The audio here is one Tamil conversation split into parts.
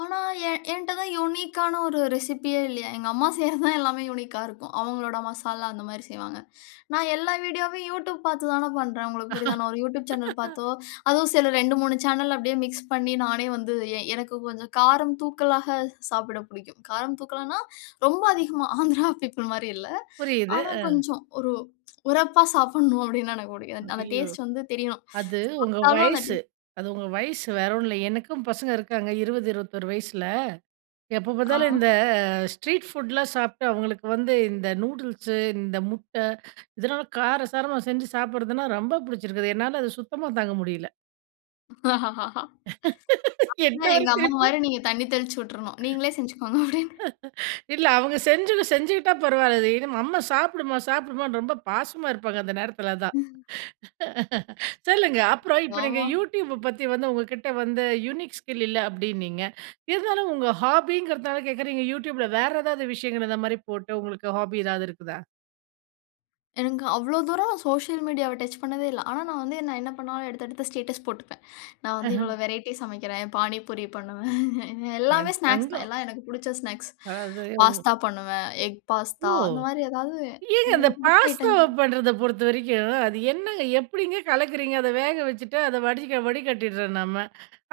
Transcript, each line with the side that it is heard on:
left: ஆனா என் ஏன்ட்ட தான் யுனிக்கான ஒரு ரெசிபியே இல்லயே! எங்க அம்மா செய்யிறது தான் எல்லாமே யுனிக்கா இருக்கும். அவுங்களோட மசாலா அந்த மாதிரி செய்வாங்க. நான் எல்லா வீடியோவையும் Youtube பார்த்து தானே பண்றேன். உங்களுக்கு புரியுதான்னு, நான் ஒரு Youtube சேனல் பார்த்தோ! அதுவும் சில 2, 3 சேனல் அப்பிடியே மிக்ஸ் பண்ணி நானே வந்து எ எனக்கு கொஞ்சம் காரம் தூக்கலாக சாப்பிட புடிக்கும். காரம் தூக்கலான்னா ரொம்ப அதிகமா ஆந்திரா பீப்பிள் மாரி இல்ல.
right: புரியுது.
left: ஆனா
right: அ.
left: கொஞ்சம் ஒரு உரப்பா சாப்புட்ணும் அப்பிடின்னா எனக்கு பிடிக்கும். அந்த
right: ஐயோ!
left: டேஸ்ட் வந்து தெரியும்.
right: அது உங்க
left: சாப்பிட்டாலும் அந்த டே
right: வயசு. அது உங்க வயசு. வேற ஒன்னும் இல்ல. எனக்கும் பசங்க இருக்காங்க 20, 21 வயசுல, எப்ப பார்த்தாலும் இந்த
left: ஆ.
right: ஸ்ட்ரீட் ஃபுட்லாம் சாப்ட்டு அவுங்களுக்கு வந்து, இந்த நூடுல்ஸ் இந்த முட்டை இதனால காரசாரமா செஞ்சு சாப்பிடுறதுனா ரொம்ப புடிச்சிருக்கு. என்னால அது சுத்தமா தாங்க முடியல.
left: ஆமா.
right: என்ன ஒரு
left: எங்க
right: சிரிப்பு!
left: அம்மாமாரி நீங்க தண்ணீ தெளிச்சு விட்டுர்ணும். நீங்களே செஞ்சுக்கோங்க அப்பிடின்னு.
right: இல்ல அவுங்க செஞ்சுது செஞ்சுக்கிட்டா பரவால்ல. இது அம்மா சாப்புடுமா! சாப்புடுமான்னு ரொம்ப பாசமா இருப்பாங்க. அந்த நேரத்துல தான்.
left: ம்.
right: சொல்லுங்க. அப்புறம் இப்ப நீங்க
left: ஆமா.
right: Youtube ப பத்தி வந்து, உங்கக்கிட்ட வந்து யுனிக் ஸ்கில் இல்ல அப்பிடின்னீங்க. இருந்தாலும் உங்க ஹாபிங்கறதனால கேக்குறீங்க Youtube ல வேற ஏதாவது விஷயங்கள் இந்த மாதிரி போட்டு உங்களுக்கு ஹாபி எதாவது இருக்குதா?
left: எனக்கு அவ்ளோ தூரம் சோசியல் மீடியாவ டச் பண்ணதே இல்ல. ஆனா நான் வந்து நான் என்ன பண்ணாலும் எடுத்து எடுத்து ஸ்டேட்டஸ் போட்டுப்பேன். நான் வந்து
right: அஹ.
left: இவ்ளோ வெரைட்டி சமைக்கிறேன். பாணிபூரி பண்ணுவேன்
right: என்
left: எல்லாமே ஸ்நாக்ஸ் தான்.
right: தங்கம்.
left: எல்லாம் எனக்கு பிடிச்ச ஸ்நாக்ஸ்
right: அதாவது ம்.
left: பாஸ்தா பண்ணுவேன் எக்
right: ஓ!
left: பாஸ்தா அந்த மாதிரி ஏதாவது
right: ஏங்க இந்த
left: எனக்கு புடிச்ச
right: பாஸ்தாவ
left: ஐட்டங்கள்.
right: பண்றத பொறுத்தவரைக்கும், அது என்னங்க எப்பிடிங்க கலக்குறீங்க? அத வேக வச்சுட்டு அத வடி வடிக்கட்டிர்றோம் நம்ம.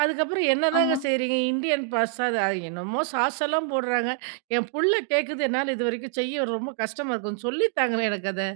right: அதுக்கப்பறம் என்னதாங்க
left: ஆமா.
right: செய்றீங்க? இந்தியன் பாஸ்தா அது அ என்னமோ! சாஸ் எல்லாம் போட்றாங்க. என் புள்ள கேட்குது என்னால இதுவரைக்கும் செய்ய ரொம்ப கஷ்டமா இருக்கு. சொல்லி தாங்களேன்! எனக்கு அத.